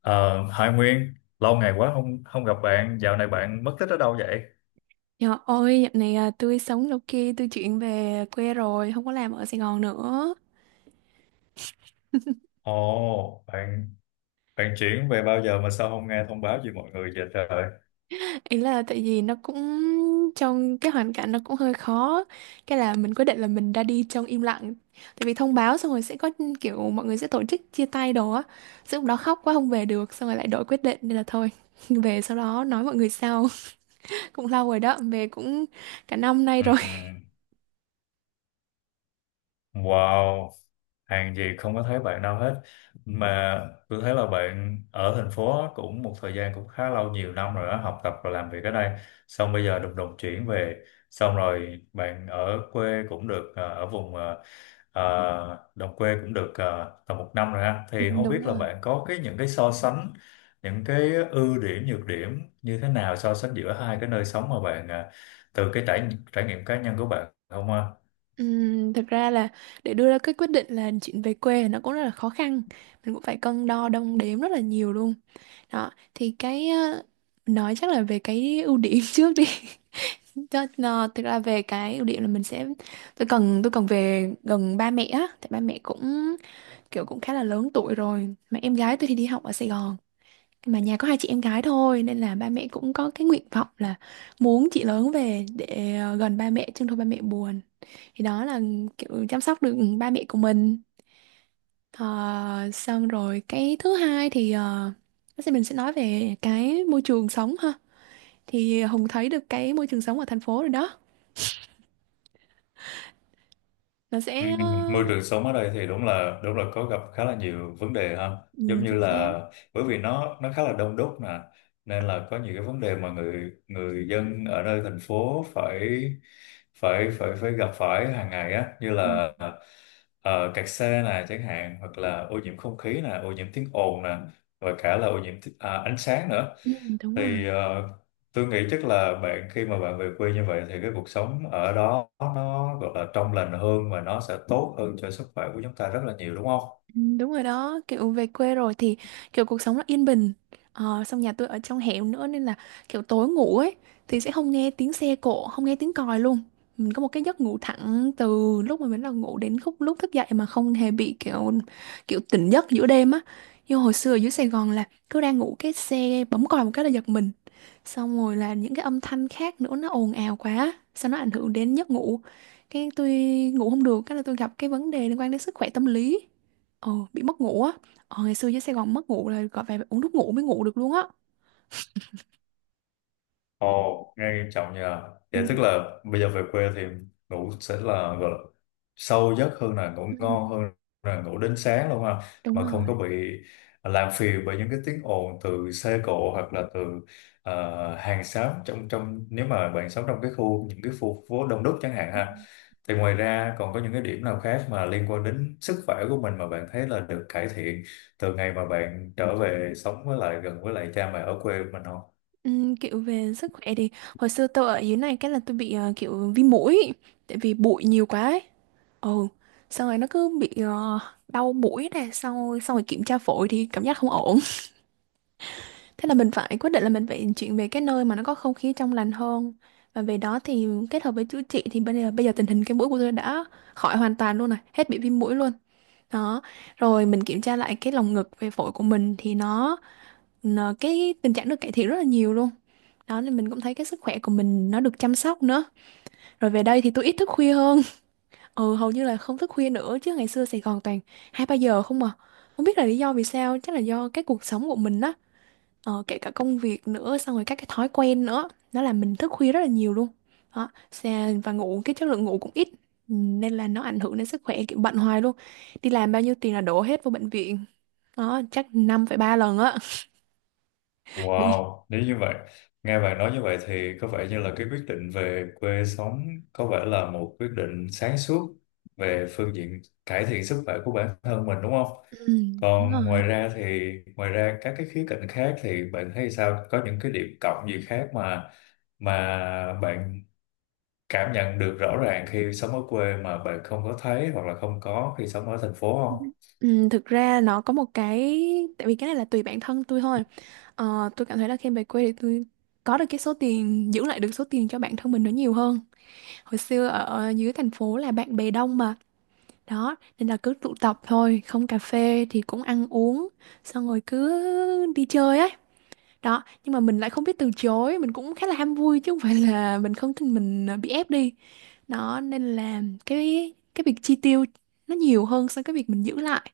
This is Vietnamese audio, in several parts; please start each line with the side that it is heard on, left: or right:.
left: Ờ, Hải Nguyên, lâu ngày quá không không gặp bạn, dạo này bạn mất tích ở đâu vậy?
right: Dạ ôi, dạo này à, tôi sống đâu kia, tôi chuyển về quê rồi, không có làm ở Sài Gòn nữa.
left: Ồ, bạn bạn chuyển về bao giờ mà sao không nghe thông báo gì mọi người vậy trời?
right: Ý là tại vì nó cũng trong cái hoàn cảnh nó cũng hơi khó. Cái là mình quyết định là mình ra đi trong im lặng. Tại vì thông báo xong rồi sẽ có kiểu mọi người sẽ tổ chức chia tay đồ á. Xong lúc đó khóc quá không về được, xong rồi lại đổi quyết định nên là thôi. Về sau đó nói mọi người sau. Cũng lâu rồi đó, về cũng cả năm nay
left: Ừ.
right: rồi.
left: Wow, hàng gì không có thấy bạn đâu hết. Mà tôi thấy là bạn ở thành phố cũng một thời gian cũng khá lâu, nhiều năm rồi đó, học tập và làm việc ở đây. Xong bây giờ đùng đùng chuyển về. Xong rồi bạn ở quê cũng được, ở vùng đồng quê cũng được, tầm một năm rồi ha.
right: Ừ,
left: Thì không
right: đúng
left: biết là
right: rồi.
left: bạn có cái những cái so sánh, những cái ưu điểm, nhược điểm như thế nào, so sánh giữa hai cái nơi sống mà bạn từ cái trải trải nghiệm cá nhân của bạn không ha?
right: Thực ra là để đưa ra cái quyết định là chuyện về quê nó cũng rất là khó khăn, mình cũng phải cân đo đong đếm rất là nhiều luôn. Đó thì cái nói chắc là về cái ưu điểm trước đi. Thực ra về cái ưu điểm là mình sẽ tôi cần về gần ba mẹ á, tại ba mẹ cũng kiểu cũng khá là lớn tuổi rồi, mà em gái tôi thì đi học ở Sài Gòn, mà nhà có hai chị em gái thôi nên là ba mẹ cũng có cái nguyện vọng là muốn chị lớn về để gần ba mẹ chứ thôi ba mẹ buồn. Thì đó là kiểu chăm sóc được ba mẹ của mình. Ờ, Xong rồi cái thứ hai thì bác sĩ mình sẽ nói về cái môi trường sống ha. Thì Hùng thấy được cái môi trường sống ở thành phố rồi đó, nó
left: Ừ,
right: sẽ
left: môi trường sống ở đây thì đúng là có gặp khá là nhiều vấn đề ha, giống
right: ừ,
left: như
right: chính xác.
left: là bởi vì nó khá là đông đúc nè, nên là có nhiều cái vấn đề mà người người dân ở nơi thành phố phải phải gặp phải hàng ngày á, như
right: Ừ,
left: là kẹt xe nè chẳng hạn, hoặc là ô nhiễm không khí nè, ô nhiễm tiếng ồn nè, và cả là ô nhiễm à, ánh sáng nữa.
right: ừ, đúng rồi.
left: Thì tôi nghĩ chắc là bạn khi mà bạn về quê như vậy thì cái cuộc sống ở đó nó gọi là trong lành hơn và nó sẽ tốt hơn cho sức khỏe của chúng ta rất là nhiều đúng không?
right: Ừ, đúng rồi đó, kiểu về quê rồi thì kiểu cuộc sống nó yên bình. Xong nhà tôi ở trong hẻm nữa nên là kiểu tối ngủ ấy, thì sẽ không nghe tiếng xe cộ, không nghe tiếng còi luôn. Mình có một cái giấc ngủ thẳng từ lúc mà mình bắt đầu ngủ đến khúc lúc thức dậy mà không hề bị kiểu kiểu tỉnh giấc giữa đêm á. Nhưng hồi xưa ở dưới Sài Gòn là cứ đang ngủ cái xe bấm còi một cái là giật mình. Xong rồi là những cái âm thanh khác nữa nó ồn ào quá. Sao nó ảnh hưởng đến giấc ngủ. Cái tôi ngủ không được, cái là tôi gặp cái vấn đề liên quan đến sức khỏe tâm lý. Bị mất ngủ á. Ngày xưa dưới Sài Gòn mất ngủ là gọi về uống thuốc ngủ mới ngủ được luôn á.
left: Ồ, nghe nghiêm trọng nhờ.
right: Ừ.
left: Vậy tức là bây giờ về quê thì ngủ sẽ là gọi là sâu giấc hơn, là ngủ
right: Ừ,
left: ngon hơn, là ngủ đến sáng luôn ha.
right: đúng
left: Mà không có
right: rồi.
left: bị làm phiền bởi những cái tiếng ồn từ xe cộ, hoặc là từ hàng xóm trong trong nếu mà bạn sống trong cái khu những cái khu phố đông đúc chẳng hạn
right: Ừ.
left: ha. Thì ngoài ra còn có những cái điểm nào khác mà liên quan đến sức khỏe của mình mà bạn thấy là được cải thiện từ ngày mà bạn trở về sống với lại gần với lại cha mẹ ở quê mình không?
right: Ừ, kiểu về sức khỏe thì hồi xưa tôi ở dưới này cái là tôi bị kiểu viêm mũi, tại vì bụi nhiều quá ấy. Ừ, xong rồi nó cứ bị đau mũi này, xong rồi kiểm tra phổi thì cảm giác không ổn. Thế là mình phải quyết định là mình phải chuyển về cái nơi mà nó có không khí trong lành hơn. Và về đó thì kết hợp với chữa trị thì bây giờ tình hình cái mũi của tôi đã khỏi hoàn toàn luôn này, hết bị viêm mũi luôn. Đó, rồi mình kiểm tra lại cái lồng ngực về phổi của mình thì cái tình trạng được cải thiện rất là nhiều luôn. Đó nên mình cũng thấy cái sức khỏe của mình nó được chăm sóc nữa. Rồi về đây thì tôi ít thức khuya hơn. Ừ, hầu như là không thức khuya nữa, chứ ngày xưa Sài Gòn toàn 2 3 giờ không à. Không biết là lý do vì sao, chắc là do cái cuộc sống của mình á, kể cả công việc nữa, xong rồi các cái thói quen nữa, nó làm mình thức khuya rất là nhiều luôn. Đó, và ngủ cái chất lượng ngủ cũng ít. Ừ, nên là nó ảnh hưởng đến sức khỏe, kiểu bận hoài luôn, đi làm bao nhiêu tiền là đổ hết vô bệnh viện, có chắc 5,3 lần á. Bị
left: Wow, nếu như vậy, nghe bạn nói như vậy thì có vẻ như là cái quyết định về quê sống có vẻ là một quyết định sáng suốt về phương diện cải thiện sức khỏe của bản thân mình đúng không?
right: ừ, đúng
left: Còn
right: rồi.
left: ngoài ra các cái khía cạnh khác thì bạn thấy sao? Có những cái điểm cộng gì khác mà bạn cảm nhận được rõ ràng khi sống ở quê mà bạn không có thấy hoặc là không có khi sống ở thành phố không?
right: Ừ, thực ra nó có một cái, tại vì cái này là tùy bản thân tôi thôi. Tôi cảm thấy là khi về quê thì tôi có được cái số tiền, giữ lại được số tiền cho bản thân mình nó nhiều hơn. Hồi xưa ở dưới thành phố là bạn bè đông mà, đó nên là cứ tụ tập thôi, không cà phê thì cũng ăn uống, xong rồi cứ đi chơi á. Đó nhưng mà mình lại không biết từ chối, mình cũng khá là ham vui chứ không phải là mình không, tin mình à, bị ép đi. Đó nên là cái việc chi tiêu nó nhiều hơn so với cái việc mình giữ lại.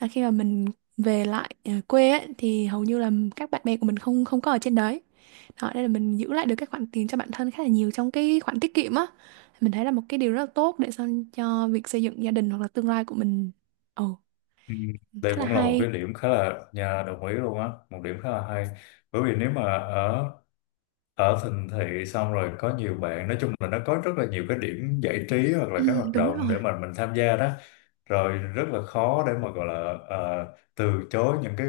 right: Là khi mà mình về lại à, quê ấy, thì hầu như là các bạn bè của mình không không có ở trên đấy. Đó nên là mình giữ lại được cái khoản tiền cho bản thân khá là nhiều trong cái khoản tiết kiệm á, mình thấy là một cái điều rất là tốt để sau cho việc xây dựng gia đình hoặc là tương lai của mình. Ồ,
left: Ừ, đây
right: khá là
left: cũng là một cái
right: hay.
left: điểm khá là nhà đồng ý luôn á, một điểm khá là hay. Bởi vì nếu mà ở ở thành thị xong rồi có nhiều bạn, nói chung là nó có rất là nhiều cái điểm giải trí hoặc
right: Ừ,
left: là các hoạt
right: đúng
left: động
right: rồi.
left: để mà mình tham gia đó, rồi rất là khó để mà gọi là ờ, từ chối những cái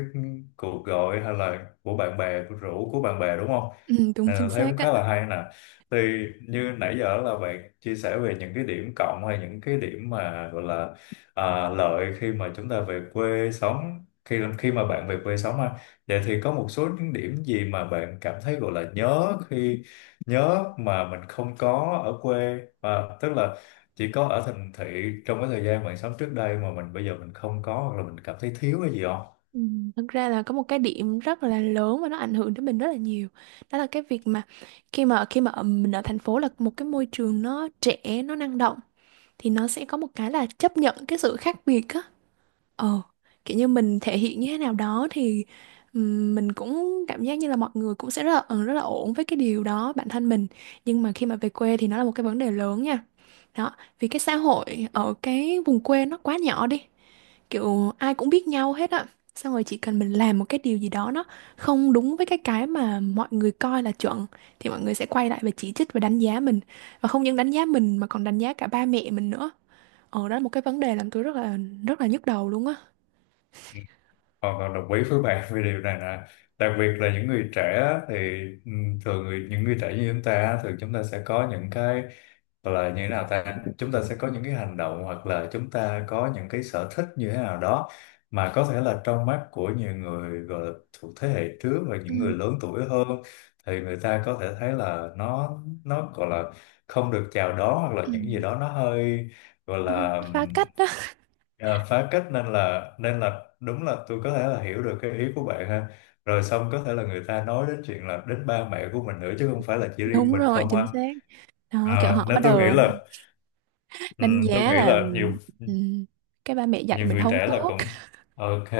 left: cuộc gọi hay là của bạn bè của rủ của bạn bè đúng không.
right: Ừ, đúng
left: Nên là
right: chính
left: thấy
right: xác
left: cũng khá
right: á.
left: là hay nè, thì như nãy giờ là bạn chia sẻ về những cái điểm cộng hay những cái điểm mà gọi là lợi khi mà chúng ta về quê sống, khi khi mà bạn về quê sống ha, vậy thì có một số những điểm gì mà bạn cảm thấy gọi là nhớ khi nhớ mà mình không có ở quê, à, tức là chỉ có ở thành thị trong cái thời gian bạn sống trước đây mà mình bây giờ mình không có, hoặc là mình cảm thấy thiếu cái gì.
right: Ừ, thật ra là có một cái điểm rất là lớn và nó ảnh hưởng đến mình rất là nhiều. Đó là cái việc mà khi mà mình ở thành phố là một cái môi trường nó trẻ, nó năng động, thì nó sẽ có một cái là chấp nhận cái sự khác biệt á. Ờ, Kiểu như mình thể hiện như thế nào đó thì mình cũng cảm giác như là mọi người cũng sẽ rất là rất là ổn với cái điều đó bản thân mình. Nhưng mà khi mà về quê thì nó là một cái vấn đề lớn nha. Đó, vì cái xã hội ở cái vùng quê nó quá nhỏ đi. Kiểu ai cũng biết nhau hết á. Xong rồi chỉ cần mình làm một cái điều gì đó nó không đúng với cái mà mọi người coi là chuẩn, thì mọi người sẽ quay lại và chỉ trích và đánh giá mình. Và không những đánh giá mình mà còn đánh giá cả ba mẹ mình nữa. Ờ, đó là một cái vấn đề làm tôi rất là nhức đầu luôn á.
left: Hoàn toàn đồng ý với bạn về điều này nè, đặc biệt là những người trẻ á, thì ừ, thường những người trẻ như chúng ta á, thường chúng ta sẽ có những cái gọi là như thế nào ta, chúng ta sẽ có những cái hành động hoặc là chúng ta có những cái sở thích như thế nào đó mà có thể là trong mắt của nhiều người gọi là thuộc thế hệ trước và những người
right: Ừ.
left: lớn tuổi hơn, thì người ta có thể thấy là nó gọi là không được chào đón hoặc là
right: Ừ.
left: những gì đó nó hơi gọi
right: Nó
left: là
right: phá cách đó.
left: à, phá cách, nên là đúng là tôi có thể là hiểu được cái ý của bạn ha, rồi xong có thể là người ta nói đến chuyện là đến ba mẹ của mình nữa chứ không phải là chỉ riêng
right: Đúng
left: mình
right: rồi,
left: không ha.
right: chính xác. Đó, kiểu
left: À,
right: họ bắt
left: nên
right: đầu đánh
left: tôi
right: giá
left: nghĩ
right: là
left: là nhiều
right: ừm, cái ba mẹ dạy
left: nhiều
right: mình
left: người
right: không
left: trẻ là
right: tốt.
left: cũng ok,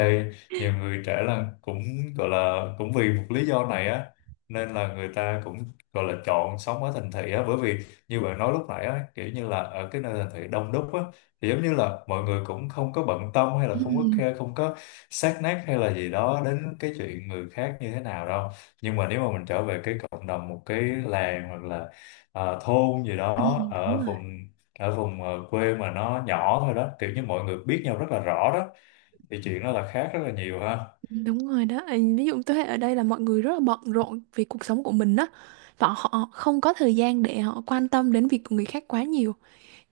left: nhiều người trẻ là cũng gọi là cũng vì một lý do này á, nên là người ta cũng gọi là chọn sống ở thành thị á, bởi vì như bạn nói lúc nãy á, kiểu như là ở cái nơi thành thị đông đúc á thì giống như là mọi người cũng không có bận tâm hay
right: Ừ.
left: là không có care, không có sát nát hay là gì đó đến cái chuyện người khác như thế nào đâu. Nhưng mà nếu mà mình trở về cái cộng đồng một cái làng hoặc là à, thôn gì
right: Ừ.
left: đó
right: Đúng
left: ở
right: rồi.
left: vùng quê mà nó nhỏ thôi đó, kiểu như mọi người biết nhau rất là rõ đó, thì chuyện đó là khác rất là nhiều ha.
right: Đúng rồi đó. Ừ, ví dụ thế hệ ở đây là mọi người rất là bận rộn vì cuộc sống của mình đó, và họ không có thời gian để họ quan tâm đến việc của người khác quá nhiều.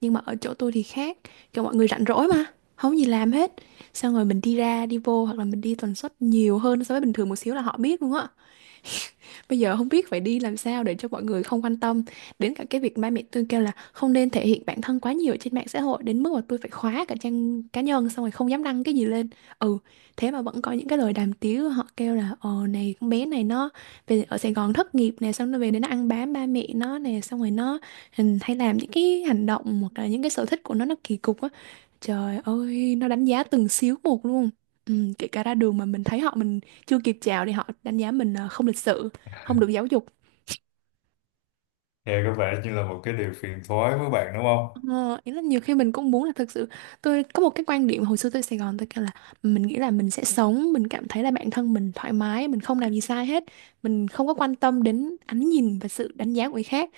right: Nhưng mà ở chỗ tôi thì khác, kiểu mọi người rảnh rỗi mà không gì làm hết, xong rồi mình đi ra đi vô hoặc là mình đi tần suất nhiều hơn so với bình thường một xíu là họ biết luôn á. Bây giờ không biết phải đi làm sao để cho mọi người không quan tâm, đến cả cái việc ba mẹ tôi kêu là không nên thể hiện bản thân quá nhiều trên mạng xã hội đến mức mà tôi phải khóa cả trang cá nhân, xong rồi không dám đăng cái gì lên. Ừ, thế mà vẫn có những cái lời đàm tiếu, họ kêu là này con bé này nó về ở Sài Gòn thất nghiệp nè, xong nó về đến nó ăn bám ba mẹ nó nè, xong rồi nó hay làm những cái hành động hoặc là những cái sở thích của nó kỳ cục á. Trời ơi, nó đánh giá từng xíu một luôn. Ừ, kể cả ra đường mà mình thấy họ, mình chưa kịp chào thì họ đánh giá mình là không lịch sự, không được giáo dục.
left: Nghe có vẻ như là một cái điều phiền toái với bạn đúng không.
right: Ờ, Ý là nhiều khi mình cũng muốn là thực sự, tôi có một cái quan điểm hồi xưa tôi Sài Gòn tôi kêu là mình nghĩ là mình sẽ sống, mình cảm thấy là bản thân mình thoải mái, mình không làm gì sai hết, mình không có quan tâm đến ánh nhìn và sự đánh giá của người khác.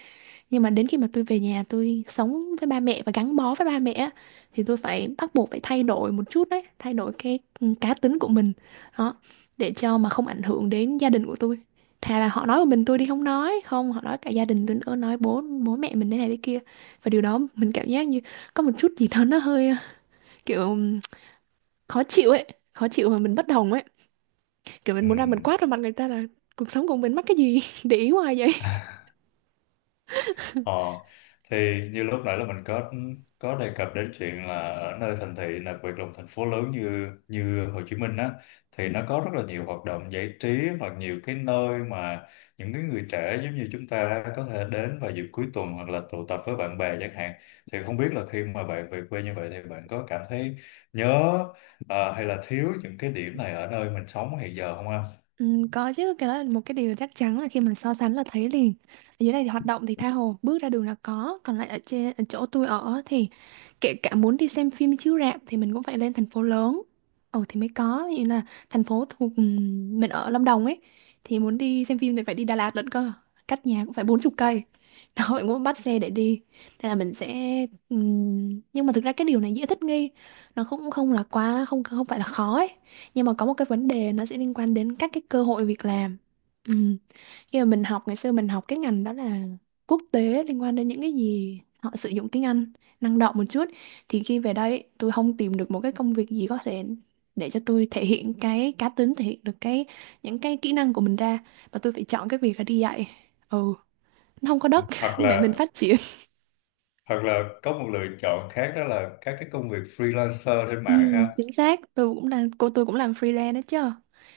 right: Nhưng mà đến khi mà tôi về nhà tôi sống với ba mẹ và gắn bó với ba mẹ á, thì tôi phải bắt buộc phải thay đổi một chút đấy, thay đổi cái cá tính của mình đó, để cho mà không ảnh hưởng đến gia đình của tôi. Thà là họ nói một mình tôi đi không, nói không họ nói cả gia đình tôi nữa, nói bố bố mẹ mình thế này thế kia. Và điều đó mình cảm giác như có một chút gì đó nó hơi kiểu khó chịu ấy, khó chịu mà mình bất đồng ấy, kiểu mình
left: Ừ.
right: muốn ra mình quát vào mặt người ta là cuộc sống của mình mắc cái gì để ý hoài vậy.
left: Ờ, thì như lúc nãy là mình có đề cập đến chuyện là ở nơi thành thị, đặc biệt là một thành phố lớn như như Hồ Chí Minh á, thì nó có rất là nhiều hoạt động giải trí hoặc nhiều cái nơi mà những cái người trẻ giống như chúng ta có thể đến vào dịp cuối tuần hoặc là tụ tập với bạn bè chẳng hạn, thì không biết là khi mà bạn về quê như vậy thì bạn có cảm thấy nhớ à, hay là thiếu những cái điểm này ở nơi mình sống hiện giờ không anh?
right: Ừ, có chứ, cái đó là một cái điều chắc chắn, là khi mà so sánh là thấy liền. Ở dưới này thì hoạt động thì tha hồ, bước ra đường là có. Còn lại ở trên ở chỗ tôi ở thì kể cả muốn đi xem phim chiếu rạp thì mình cũng phải lên thành phố lớn, ồ, thì mới có. Như là thành phố thuộc mình ở Lâm Đồng ấy, thì muốn đi xem phim thì phải đi Đà Lạt lận cơ, cách nhà cũng phải 40 cây. Đó mình cũng bắt xe để đi, nên là mình sẽ nhưng mà thực ra cái điều này dễ thích nghi, nó cũng không là quá, không không phải là khó ấy. Nhưng mà có một cái vấn đề nó sẽ liên quan đến các cái cơ hội việc làm. Ừ. Khi mà mình học, ngày xưa mình học cái ngành đó là quốc tế, liên quan đến những cái gì họ sử dụng tiếng Anh, năng động một chút, thì khi về đây tôi không tìm được một cái công việc gì có thể để cho tôi thể hiện cái cá tính, thể hiện được cái những cái kỹ năng của mình ra, và tôi phải chọn cái việc là đi dạy. Ừ, nó không có đất
left: Hoặc
right: để mình
left: là
right: phát triển.
left: có một lựa chọn khác đó là các cái công việc freelancer trên
right: Ừ,
left: mạng ha.
right: chính xác, tôi cũng làm cô, tôi cũng làm freelance đó chứ,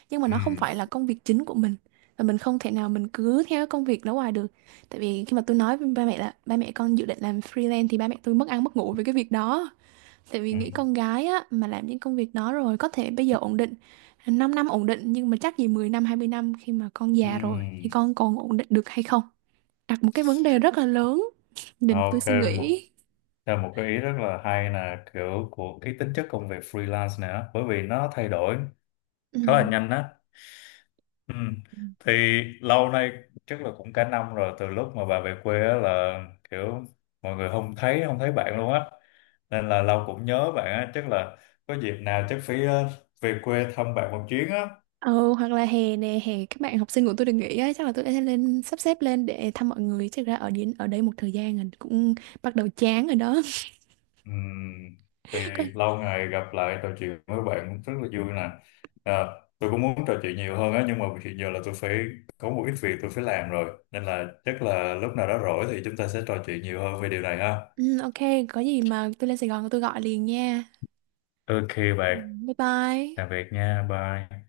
right: nhưng mà
left: Ừ,
right: nó không phải là công việc chính của mình, và mình không thể nào mình cứ theo cái công việc đó hoài được. Tại vì khi mà tôi nói với ba mẹ là ba mẹ con dự định làm freelance thì ba mẹ tôi mất ăn mất ngủ với cái việc đó. Tại vì
left: ừ,
right: nghĩ con gái á mà làm những công việc đó, rồi có thể bây giờ ổn định, 5 năm ổn định, nhưng mà chắc gì 10 năm 20 năm khi mà con
left: ừ.
right: già rồi thì con còn ổn định được hay không. Đặt một cái vấn đề rất là lớn, nên tôi
left: Ok,
right: suy
left: một
right: nghĩ.
left: theo một cái ý rất là hay là kiểu của cái tính chất công việc freelance này á, bởi vì nó thay đổi khá là nhanh á. Ừ.
right: Ừ.
left: Thì lâu nay chắc là cũng cả năm rồi từ lúc mà bà về quê á, là kiểu mọi người không thấy bạn luôn á. Nên là lâu cũng nhớ bạn á, chắc là có dịp nào chắc phải về quê thăm bạn một chuyến á.
right: Ừ, hoặc là hè nè, hè các bạn học sinh của tôi được nghỉ ấy, chắc là tôi sẽ lên, sắp xếp lên để thăm mọi người. Chắc ra ở đến ở đây một thời gian rồi cũng bắt đầu chán rồi đó.
left: Ừm, thì
right: Coi-
left: lâu ngày gặp lại trò chuyện với bạn cũng rất là vui nè, à, tôi cũng muốn trò chuyện nhiều hơn á, nhưng mà hiện giờ là tôi phải có một ít việc tôi phải làm rồi, nên là chắc là lúc nào đó rỗi thì chúng ta sẽ trò chuyện nhiều hơn về điều này ha.
right: Ừ, ok, có gì mà tôi lên Sài Gòn tôi gọi liền nha.
left: Ok
right: Ừ,
left: bạn,
right: bye bye.
left: tạm biệt nha, bye.